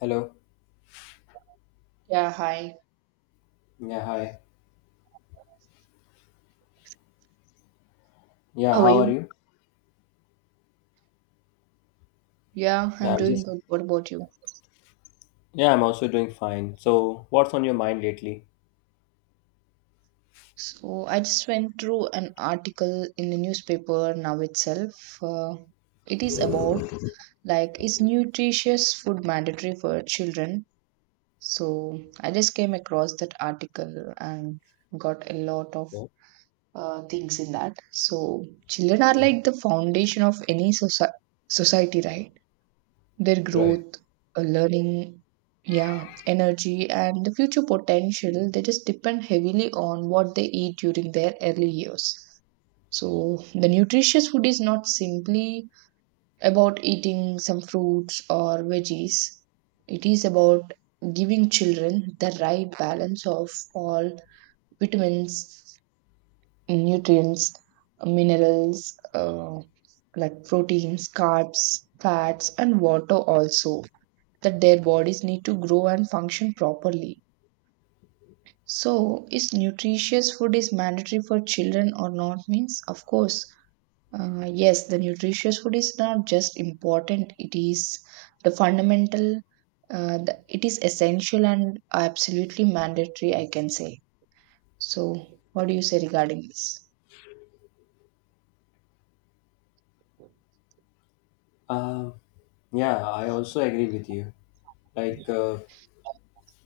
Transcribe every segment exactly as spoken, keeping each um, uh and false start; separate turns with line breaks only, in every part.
Hello.
Yeah, hi.
Yeah, hi. Yeah,
How are
how are
you?
you?
Yeah,
Yeah,
I'm
I'm
doing
just
good. What about you?
yeah, I'm also doing fine. So, what's on your mind lately?
So, I just went through an article in the newspaper now itself. Uh, it is about like is nutritious food mandatory for children? So, I just came across that article and got a lot of
Yeah.
uh, things in that. So, children are
Mhm.
like the foundation of any soci society, right? Their
Right.
growth, uh, learning, yeah, energy, and the future potential, they just depend heavily on what they eat during their early years. So, the nutritious food is not simply about eating some fruits or veggies, it is about giving children the right balance of all vitamins, nutrients, minerals, uh, like proteins, carbs, fats, and water also that their bodies need to grow and function properly. So, is nutritious food is mandatory for children or not? Means, of course, uh, yes, the nutritious food is not just important; it is the fundamental. Uh, the, it is essential and absolutely mandatory, I can say. So, what do you say regarding this?
Um, yeah, I also agree with you. Like uh,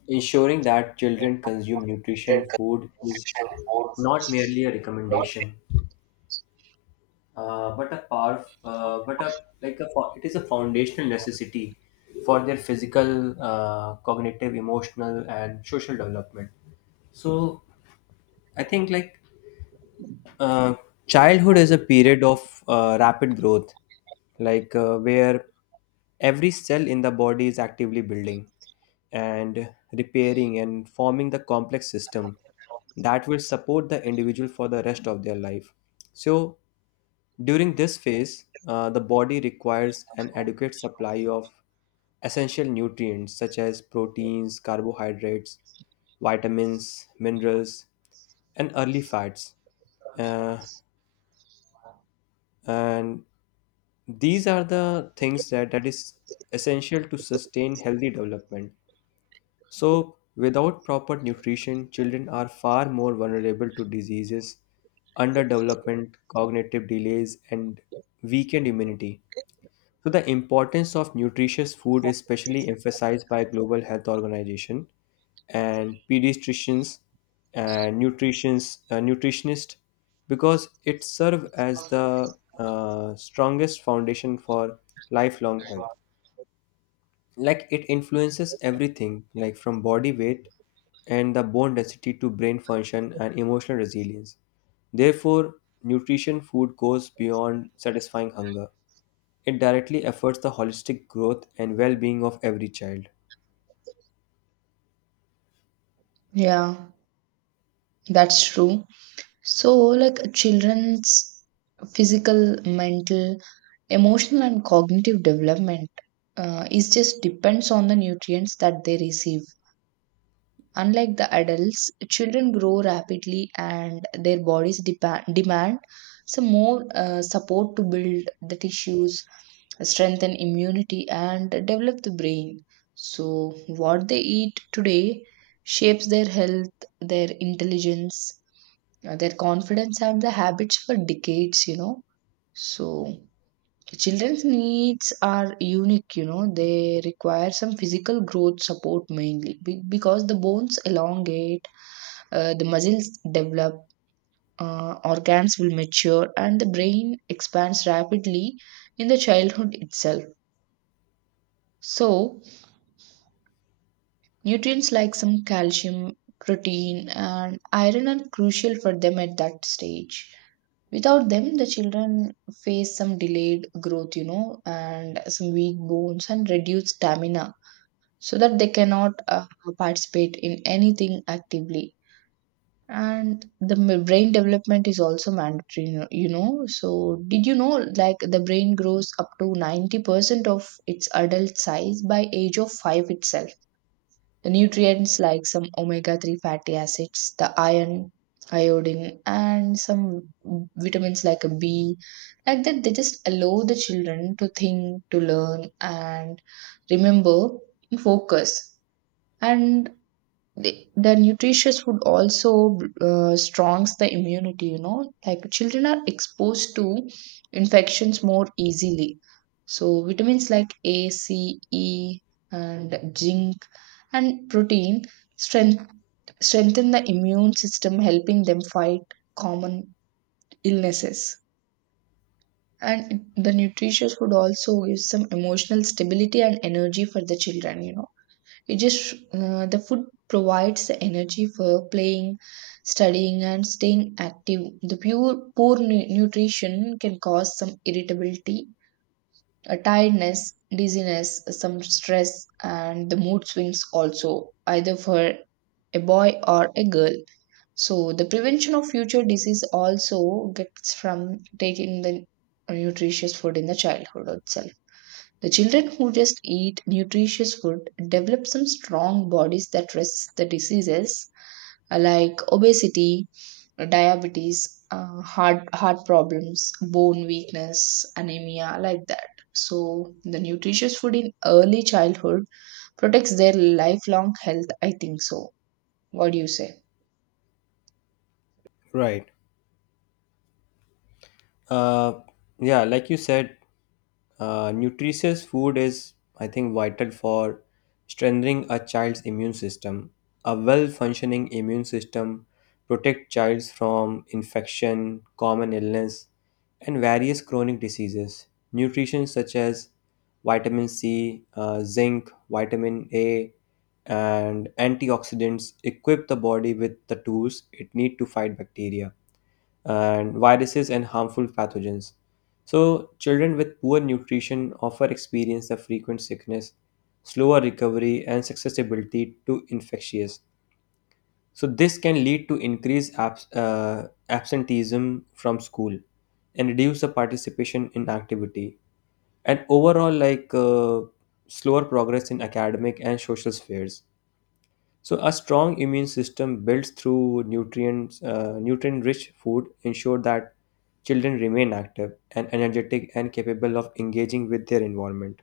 Ensuring that children consume nutrition food is not merely a recommendation. Uh, but a power, uh, but a like a fo- It is a foundational necessity for their physical, uh, cognitive, emotional, and social development. So I think like uh, childhood is a period of uh, rapid growth, like uh, where every cell in the body is actively building and repairing and forming the complex system that will support the individual for the rest of their life. So during this phase, uh, the body requires an adequate supply of essential nutrients such as proteins, carbohydrates, vitamins, minerals, and early fats. Uh, and these are the things that, that is essential to sustain healthy development. So, without proper nutrition, children are far more vulnerable to diseases, underdevelopment, cognitive delays, and weakened immunity. So the importance of nutritious food is specially emphasized by Global Health Organization and pediatricians and nutritionists, uh, nutritionists because it serves as the uh, strongest foundation for lifelong health. Like it influences everything, like from body weight and the bone density to brain function and emotional resilience. Therefore, nutrition food goes beyond satisfying hunger. It directly affects the holistic growth and well being of every child.
Yeah, that's true. So, like children's physical, mental, emotional, and cognitive development uh, is just depends on the nutrients that they receive. Unlike the adults, children grow rapidly and their bodies depa- demand some more uh, support to build the tissues, strengthen immunity, and develop the brain. So, what they eat today shapes their health, their intelligence, uh, their confidence and the habits for decades, you know. So children's needs are unique, you know. They require some physical growth support mainly be- because the bones elongate, uh, the muscles develop, uh, organs will mature and the brain expands rapidly in the childhood itself. So nutrients like some calcium, protein and iron are crucial for them at that stage. Without them, the children face some delayed growth, you know, and some weak bones and reduced stamina so that they cannot uh, participate in anything actively. And the m- brain development is also mandatory, you know. you know. So, did you know like the brain grows up to ninety percent of its adult size by age of five itself? The nutrients like some omega three fatty acids, the iron, iodine, and some vitamins like a B, like that, they just allow the children to think, to learn, and remember, focus. And the, the nutritious food also uh, strongs the immunity, you know. Like children are exposed to infections more easily, so vitamins like a c e and zinc and protein strength, strengthen the immune system, helping them fight common illnesses. And the nutritious food also gives some emotional stability and energy for the children, you know. It just uh, the food provides the energy for playing, studying, and staying active. The pure poor nu- nutrition can cause some irritability, a tiredness, dizziness, some stress, and the mood swings also, either for a boy or a girl. So the prevention of future disease also gets from taking the nutritious food in the childhood itself. The children who just eat nutritious food develop some strong bodies that resist the diseases uh, like obesity, diabetes, uh, heart heart problems, bone weakness, anemia, like that. So the nutritious food in early childhood protects their lifelong health, I think so. What do you say?
Right. Uh, yeah, like you said, Uh, nutritious food is, I think, vital for strengthening a child's immune system. A well-functioning immune system protects childs from infection, common illness, and various chronic diseases. Nutrition such as vitamin C, uh, zinc, vitamin A, and antioxidants equip the body with the tools it needs to fight bacteria and viruses and harmful pathogens. So, children with poor nutrition often experience the frequent sickness, slower recovery, and susceptibility to infectious. So, this can lead to increased abs- uh, absenteeism from school and reduce the participation in activity, and overall, like uh, slower progress in academic and social spheres. So a strong immune system built through nutrients, uh, nutrient-rich food ensure that children remain active and energetic and capable of engaging with their environment.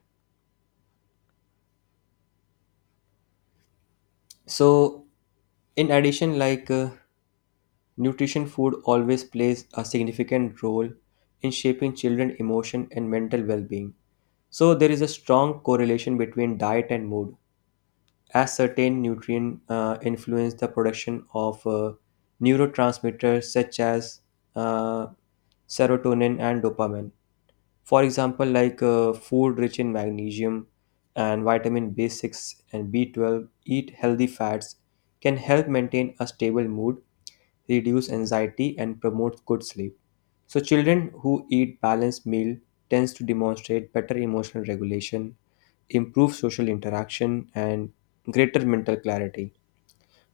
So, in addition, like uh, nutrition, food always plays a significant role in shaping children' emotion and mental well-being. So there is a strong correlation between diet and mood, as certain nutrient uh, influence the production of uh, neurotransmitters such as uh, serotonin and dopamine. For example, like uh, food rich in magnesium and vitamin B six and B twelve, eat healthy fats can help maintain a stable mood, reduce anxiety, and promotes good sleep. So children who eat balanced meal tends to demonstrate better emotional regulation, improve social interaction, and greater mental clarity.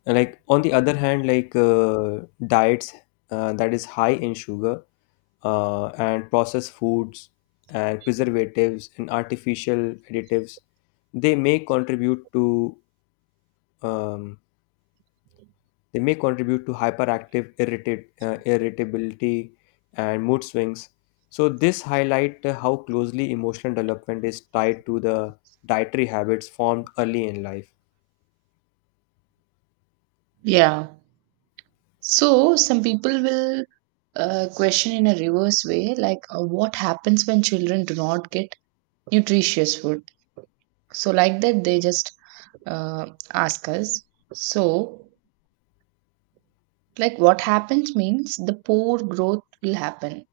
Like on the other hand, like uh, diets uh, that is high in sugar uh, and processed foods and preservatives and artificial additives, they may contribute to um, they may contribute to hyperactive irritate, uh, irritability and mood swings. So this highlight uh, how closely emotional development is tied to the dietary habits formed early in life.
Yeah. So some people will uh, question in a reverse way, like uh, what happens when children do not get nutritious food? So, like that, they just uh, ask us. So, like, what happens means the poor growth will happen,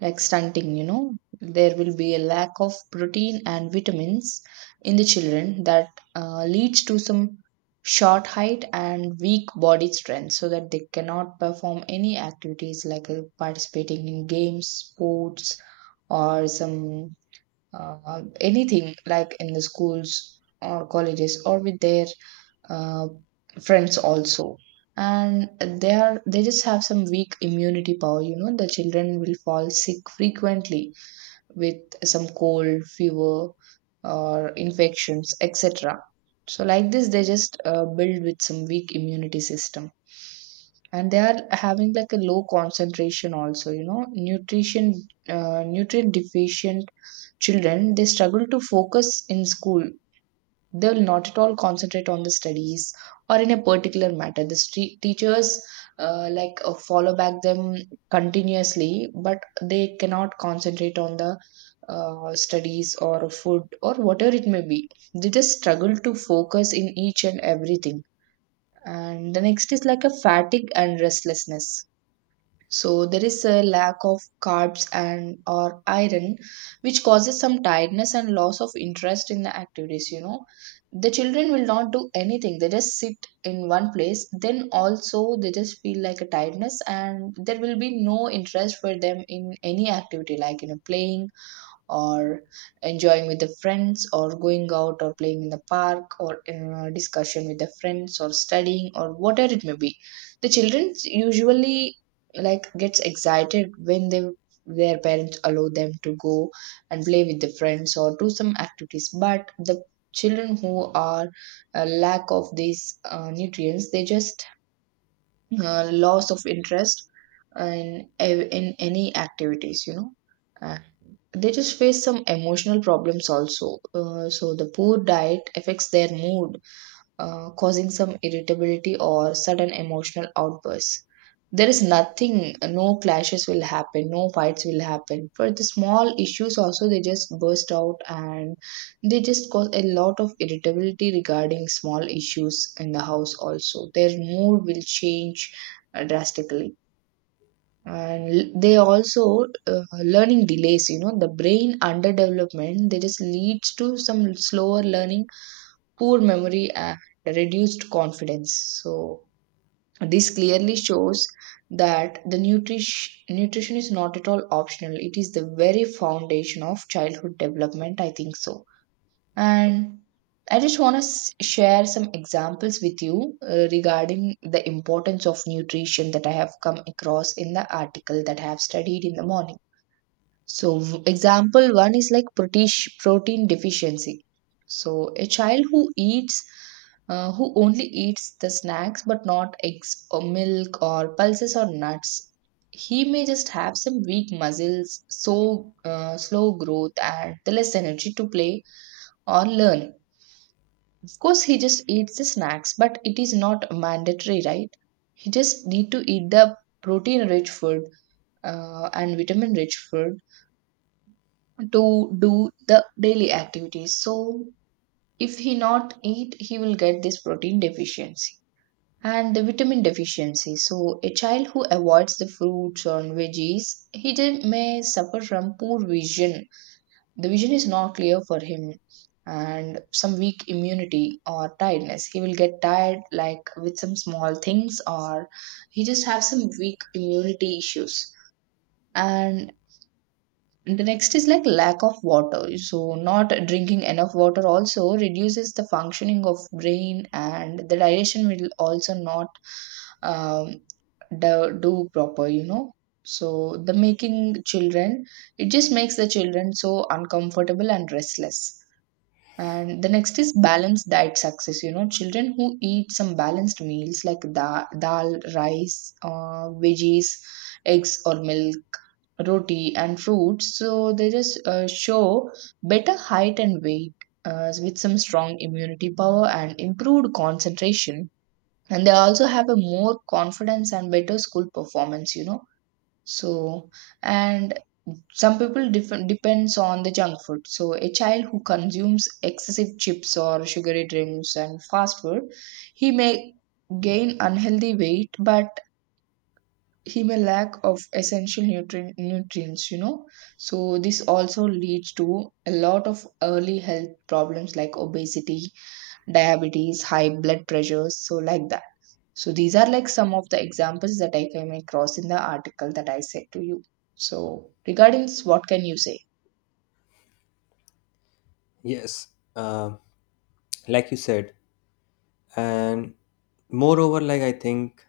like stunting, you know, there will be a lack of protein and vitamins in the children that uh, leads to some short height and weak body strength so that they cannot perform any activities like uh, participating in games, sports, or some uh, anything like in the schools or colleges or with their uh, friends also. And they are they just have some weak immunity power, you know. The children will fall sick frequently with some cold, fever or infections, etc. So like this, they just uh, build with some weak immunity system. And they are having like a low concentration also, you know. Nutrition uh, Nutrient deficient children, they struggle to focus in school. They'll not at all concentrate on the studies, or in a particular matter the stre- teachers uh, like uh, follow back them continuously, but they cannot concentrate on the uh, studies or food or whatever it may be. They just struggle to focus in each and everything. And the next is like a fatigue and restlessness. So there is a lack of carbs and or iron, which causes some tiredness and loss of interest in the activities, you know. The children will not do anything. They just sit in one place. Then also they just feel like a tiredness, and there will be no interest for them in any activity, like, you know, playing or enjoying with the friends or going out or playing in the park or uh, discussion with the friends or studying or whatever it may be. The children usually like gets excited when they their parents allow them to go and play with the friends or do some activities. But the children who are a lack of these uh, nutrients, they just uh, loss of interest in ev- in any activities, you know. Uh, they just face some emotional problems also. Uh, so the poor diet affects their mood, uh, causing some irritability or sudden emotional outbursts. There is nothing, no clashes will happen, no fights will happen. For the small issues, also, they just burst out and they just cause a lot of irritability regarding small issues in the house, also. Their mood will change uh, drastically. And l- they also uh, learning delays, you know, the brain underdevelopment, they just leads to some slower learning, poor memory and reduced confidence. So, this clearly shows that the nutrish, nutrition is not at all optional. It is the very foundation of childhood development, I think so. And I just want to share some examples with you uh, regarding the importance of nutrition that I have come across in the article that I have studied in the morning. So, v- example one is like protein, protein deficiency. So, a child who eats uh, who only eats the snacks but not eggs or milk or pulses or nuts. He may just have some weak muscles, so uh, slow growth, and the less energy to play or learn. Of course, he just eats the snacks, but it is not mandatory, right? He just need to eat the protein-rich food uh, and vitamin-rich food to do the daily activities. So, if he not eat, he will get this protein deficiency and the vitamin deficiency. So, a child who avoids the fruits or veggies, he de- may suffer from poor vision. The vision is not clear for him, and some weak immunity or tiredness. He will get tired, like with some small things, or he just have some weak immunity issues. And the next is like lack of water. So, not drinking enough water also reduces the functioning of brain, and the digestion will also not um, do, do proper, you know. So the making children, it just makes the children so uncomfortable and restless. And the next is balanced diet success, you know. Children who eat some balanced meals like da- dal, rice, uh, veggies, eggs or milk, roti and fruits, so they just uh, show better height and weight uh, with some strong immunity power and improved concentration. And they also have a more confidence and better school performance, you know. So, and some people def- depends on the junk food. So a child who consumes excessive chips or sugary drinks and fast food, he may gain unhealthy weight, but he may lack of essential nutrient nutrients, you know. So this also leads to a lot of early health problems like obesity, diabetes, high blood pressures, so like that. So these are like some of the examples that I came across in the article that I said to you. So regarding this, what can you say?
Yes, uh, like you said, and moreover, like I think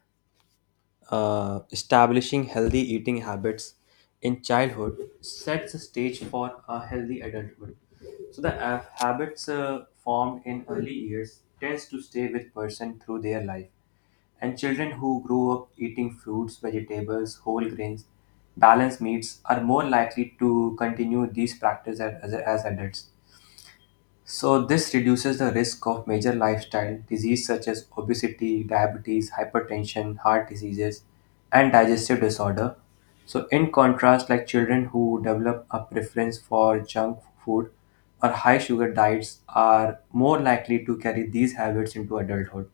uh, establishing healthy eating habits in childhood sets the stage for a healthy adulthood. So the uh, habits uh, formed in early years tends to stay with person through their life. And children who grow up eating fruits, vegetables, whole grains, balanced meats are more likely to continue these practices as, as as adults. So, this reduces the risk of major lifestyle disease such as obesity, diabetes, hypertension, heart diseases, and digestive disorder. So, in contrast, like children who develop a preference for junk food or high sugar diets are more likely to carry these habits into adulthood,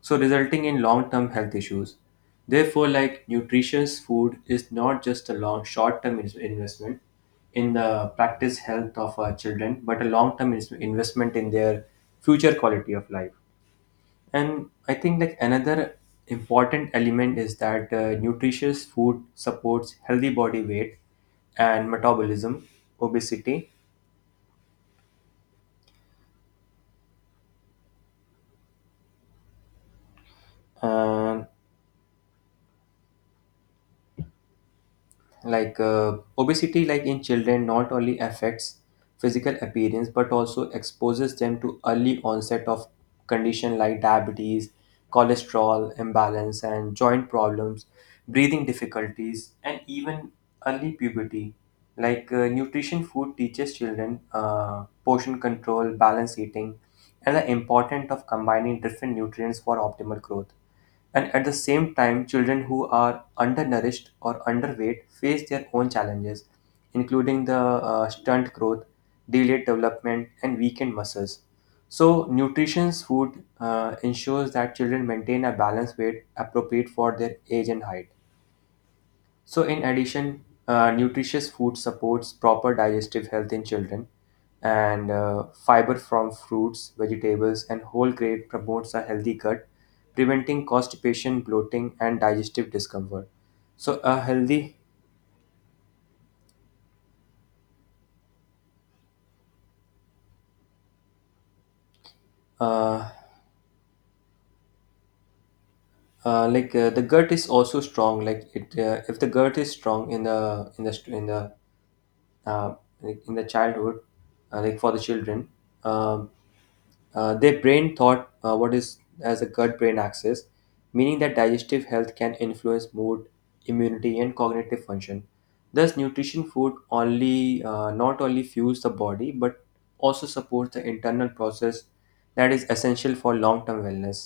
so resulting in long-term health issues. Therefore, like nutritious food is not just a long short-term in- investment in the practice health of our children, but a long-term ins- investment in their future quality of life. And I think like another important element is that uh, nutritious food supports healthy body weight and metabolism, obesity, and like uh, obesity like in children not only affects physical appearance but also exposes them to early onset of condition like diabetes, cholesterol imbalance and joint problems, breathing difficulties and even early puberty. Like uh, nutrition food teaches children uh, portion control, balanced eating, and the importance of combining different nutrients for optimal growth. And at the same time, children who are undernourished or underweight face their own challenges, including the uh, stunt growth, delayed development, and weakened muscles. So, nutritious food uh, ensures that children maintain a balanced weight appropriate for their age and height. So, in addition, uh, nutritious food supports proper digestive health in children, and uh, fiber from fruits, vegetables, and whole grain promotes a healthy gut, preventing constipation, bloating, and digestive discomfort. So, a healthy uh, uh, like uh, the gut is also strong. Like it, uh, if the gut is strong in the in the in the uh, like in the childhood, uh, like for the children, um Uh, their brain thought uh, what is as a gut brain axis, meaning that digestive health can influence mood, immunity, and cognitive function. Thus, nutrition food only uh, not only fuels the body but also supports the internal process that is essential for long-term wellness.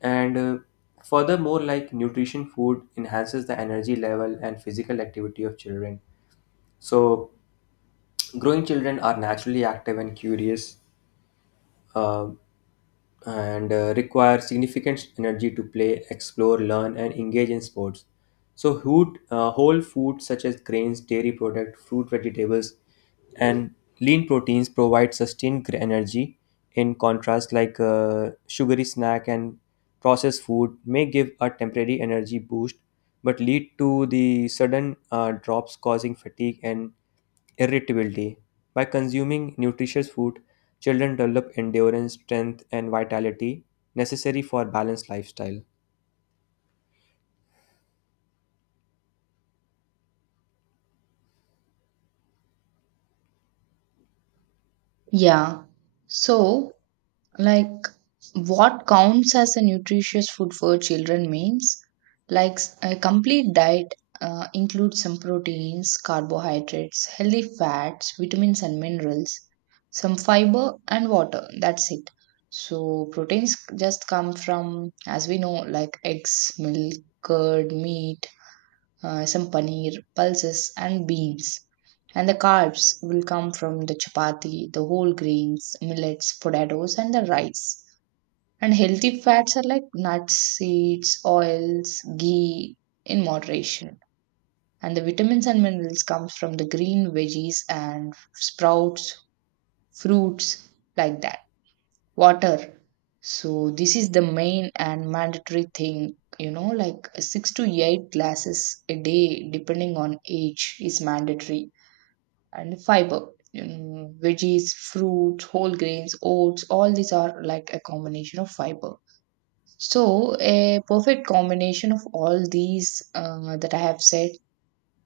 And uh, furthermore, like nutrition food enhances the energy level and physical activity of children. So, growing children are naturally active and curious. Uh, and uh, Require significant energy to play, explore, learn, and engage in sports. So hoot, uh, whole foods such as grains, dairy products, fruit, vegetables, and lean proteins provide sustained gr- energy. In contrast, like uh, sugary snack and processed food may give a temporary energy boost, but lead to the sudden uh, drops causing fatigue and irritability. By consuming nutritious food, children develop endurance, strength, and vitality necessary for balanced lifestyle.
Yeah. So, like, what counts as a nutritious food for children means like s- a complete diet uh, includes some proteins, carbohydrates, healthy fats, vitamins, and minerals, some fiber, and water. That's it. So, proteins just come from, as we know, like eggs, milk, curd, meat, uh, some paneer, pulses, and beans. And the carbs will come from the chapati, the whole grains, millets, potatoes, and the rice. And healthy fats are like nuts, seeds, oils, ghee in moderation. And the vitamins and minerals comes from the green veggies and sprouts, fruits, like that. Water, so this is the main and mandatory thing, you know, like six to eight glasses a day, depending on age, is mandatory. And fiber, you know, veggies, fruits, whole grains, oats, all these are like a combination of fiber. So a perfect combination of all these uh, that I have said,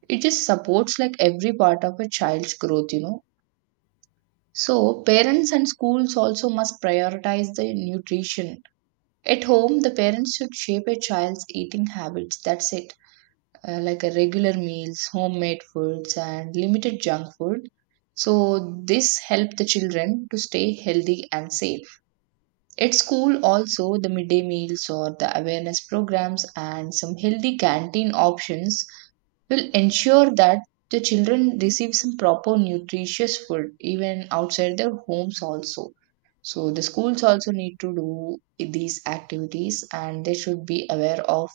it just supports like every part of a child's growth, you know. So parents and schools also must prioritize the nutrition. At home, the parents should shape a child's eating habits. That's it. Uh, like a regular meals, homemade foods, and limited junk food. So this help the children to stay healthy and safe. At school, also the midday meals or the awareness programs and some healthy canteen options will ensure that the children receive some proper nutritious food even outside their homes also. So the schools also need to do these activities, and they should be aware of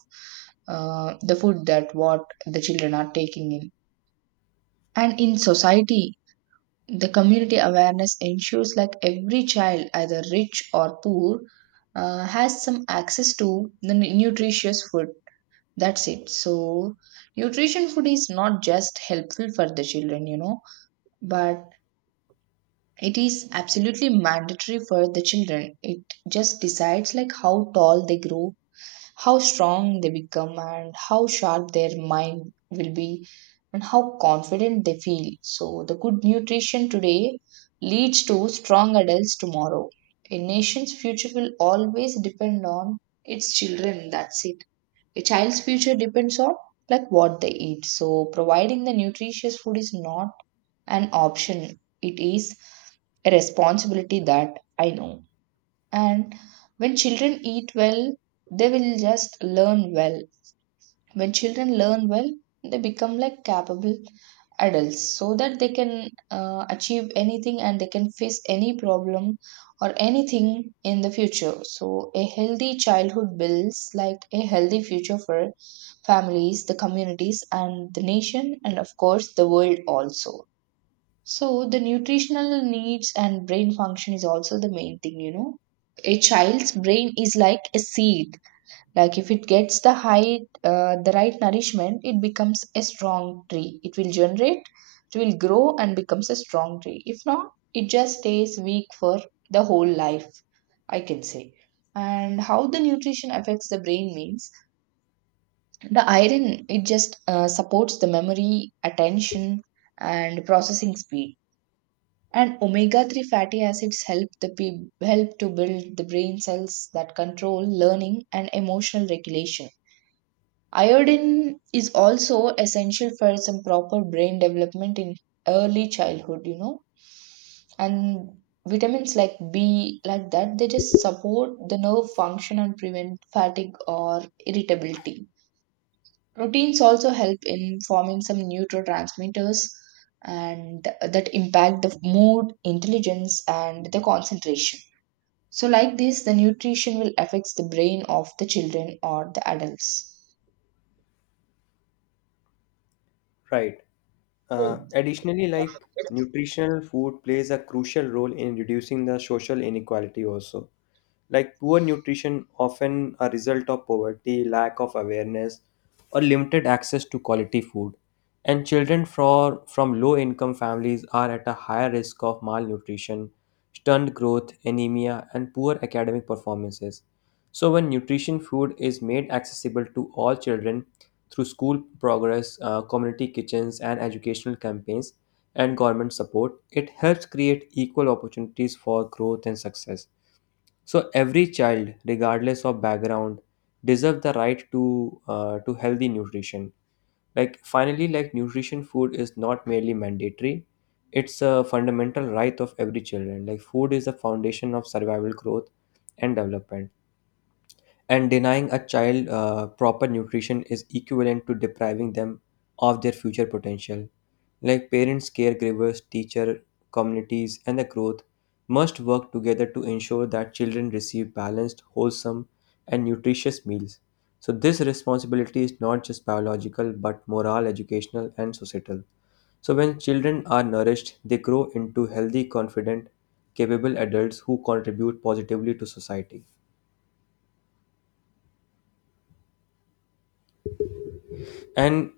uh, the food that what the children are taking in. And in society, the community awareness ensures like every child, either rich or poor, uh, has some access to the nu- nutritious food. That's it. So, nutrition food is not just helpful for the children, you know, but it is absolutely mandatory for the children. It just decides like how tall they grow, how strong they become, and how sharp their mind will be, and how confident they feel. So, the good nutrition today leads to strong adults tomorrow. A nation's future will always depend on its children. That's it. A child's future depends on like what they eat. So providing the nutritious food is not an option. It is a responsibility that I know. And when children eat well, they will just learn well. When children learn well, they become like capable adults so that they can uh, achieve anything, and they can face any problem or anything in the future. So, a healthy childhood builds like a healthy future for families, the communities, and the nation, and of course, the world also. So, the nutritional needs and brain function is also the main thing, you know. A child's brain is like a seed. Like if it gets the high, uh, the right nourishment, it becomes a strong tree. It will generate, it will grow and becomes a strong tree. If not, it just stays weak for the whole life, I can say. And how the nutrition affects the brain means the iron, it just uh, supports the memory, attention, and processing speed. And omega three fatty acids help the pe- help to build the brain cells that control learning and emotional regulation. Iodine is also essential for some proper brain development in early childhood, you know. And vitamins like B, like that, they just support the nerve function and prevent fatigue or irritability. Proteins also help in forming some neurotransmitters, and that impact the mood, intelligence, and the concentration. So, like this, the nutrition will affect the brain of the children or the adults.
Right. Uh, additionally, like nutritional food plays a crucial role in reducing the social inequality also, like poor nutrition often a result of poverty, lack of awareness or limited access to quality food, and children from, from low income families are at a higher risk of malnutrition, stunned growth, anemia and poor academic performances. So when nutrition food is made accessible to all children through school progress, uh, community kitchens and educational campaigns and government support, it helps create equal opportunities for growth and success. So every child, regardless of background, deserve the right to uh, to healthy nutrition. Like finally, like nutrition food is not merely mandatory; it's a fundamental right of every children. Like food is the foundation of survival, growth, and development. And denying a child uh, proper nutrition is equivalent to depriving them of their future potential. Like parents, caregivers, teacher, communities, and the growth must work together to ensure that children receive balanced, wholesome, and nutritious meals. So this responsibility is not just biological but moral, educational, and societal. So when children are nourished, they grow into healthy, confident, capable adults who contribute positively to society. And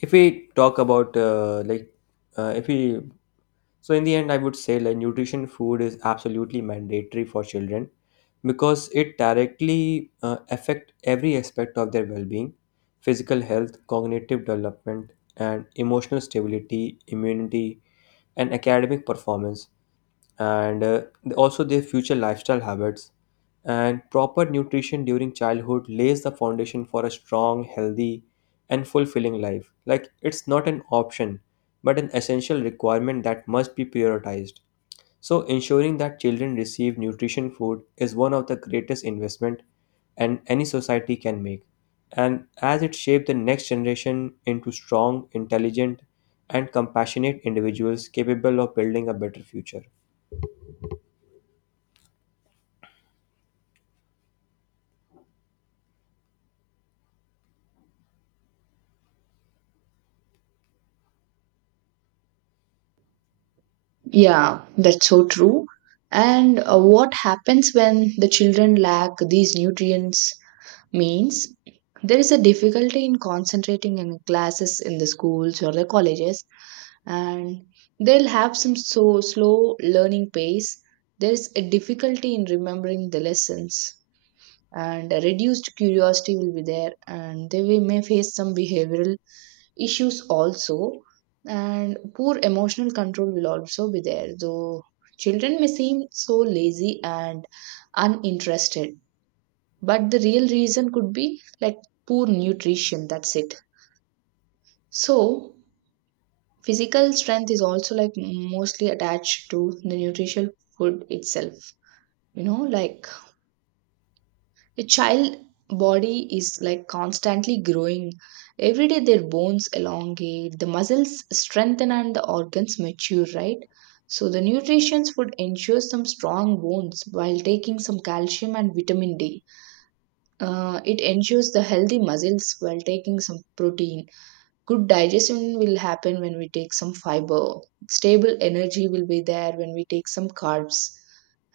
if we talk about uh, like uh, if we so in the end, I would say like nutrition food is absolutely mandatory for children because it directly uh, affect every aspect of their well-being, physical health, cognitive development, and emotional stability, immunity, and academic performance and uh, also their future lifestyle habits. And proper nutrition during childhood lays the foundation for a strong, healthy, and fulfilling life. Like it's not an option, but an essential requirement that must be prioritized. So ensuring that children receive nutrition food is one of the greatest investment and any society can make. And as it shapes the next generation into strong, intelligent, and compassionate individuals capable of building a better future.
Yeah, that's so true. And uh, what happens when the children lack these nutrients means there is a difficulty in concentrating in classes in the schools or the colleges, and they'll have some so slow learning pace. There is a difficulty in remembering the lessons, and a reduced curiosity will be there, and they will- may face some behavioral issues also, and poor emotional control will also be there. Though children may seem so lazy and uninterested, but the real reason could be like poor nutrition. That's it. So physical strength is also like mostly attached to the nutritional food itself, you know. Like a child body is like constantly growing. Every day their bones elongate, the muscles strengthen, and the organs mature, right? So the nutrition would ensure some strong bones while taking some calcium and vitamin D. Uh, it ensures the healthy muscles while taking some protein. Good digestion will happen when we take some fiber. Stable energy will be there when we take some carbs.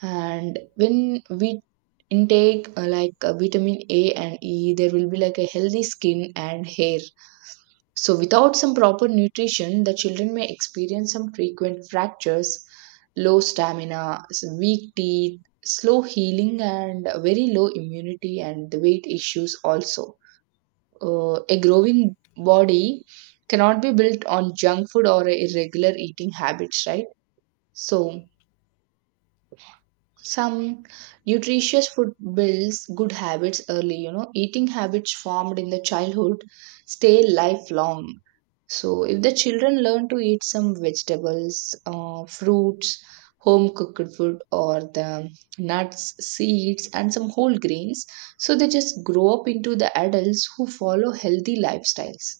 And when we intake uh, like uh, vitamin A and E, there will be like a healthy skin and hair. So without some proper nutrition, the children may experience some frequent fractures, low stamina, s- weak teeth, slow healing, and very low immunity and the weight issues also. Uh, a growing body cannot be built on junk food or irregular eating habits, right? So some nutritious food builds good habits early, you know. Eating habits formed in the childhood stay lifelong. So, if the children learn to eat some vegetables, uh, fruits, home cooked food, or the nuts, seeds, and some whole grains, so they just grow up into the adults who follow healthy lifestyles.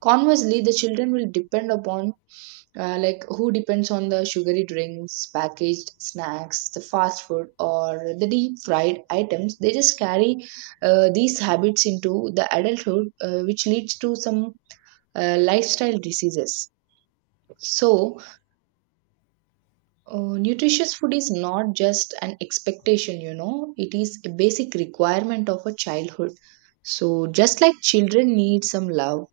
Conversely, the children will depend upon uh, like who depends on the sugary drinks, packaged snacks, the fast food, or the deep fried items, they just carry uh, these habits into the adulthood, uh, which leads to some uh, lifestyle diseases. So, uh, nutritious food is not just an expectation, you know, it is a basic requirement of a childhood. So, just like children need some love,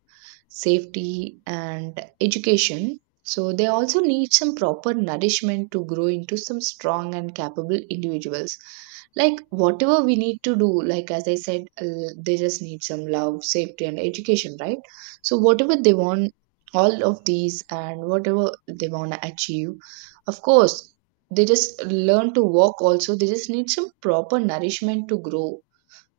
safety, and education, so they also need some proper nourishment to grow into some strong and capable individuals. Like, whatever we need to do, like as I said, uh, they just need some love, safety, and education, right? So, whatever they want, all of these, and whatever they want to achieve, of course, they just learn to walk also. They just need some proper nourishment to grow.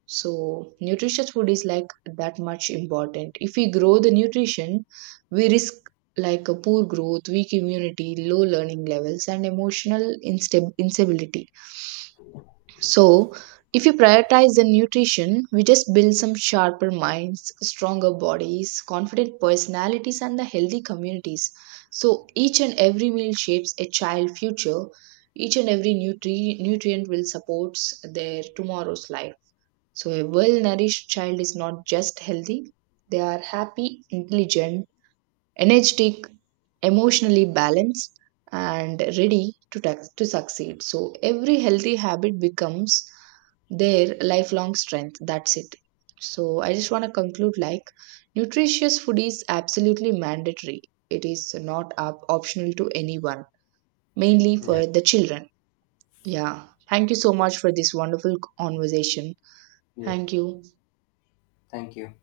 So, nutritious food is like that much important. If we grow the nutrition, we risk like a poor growth, weak immunity, low learning levels, and emotional instab- instability. So, if you prioritize the nutrition, we just build some sharper minds, stronger bodies, confident personalities, and the healthy communities. So, each and every meal shapes a child' future. Each and every nutri- nutrient will supports their tomorrow's life. So, a well nourished child is not just healthy, they are happy, intelligent, energetic, emotionally balanced, and ready to, tax- to succeed. So, every healthy habit becomes their lifelong strength. That's it. So, I just want to conclude like nutritious food is absolutely mandatory, it is not op- optional to anyone, mainly
Yeah.
for the children. Yeah. Thank you so much for this wonderful conversation.
Yes.
Thank you.
Thank you.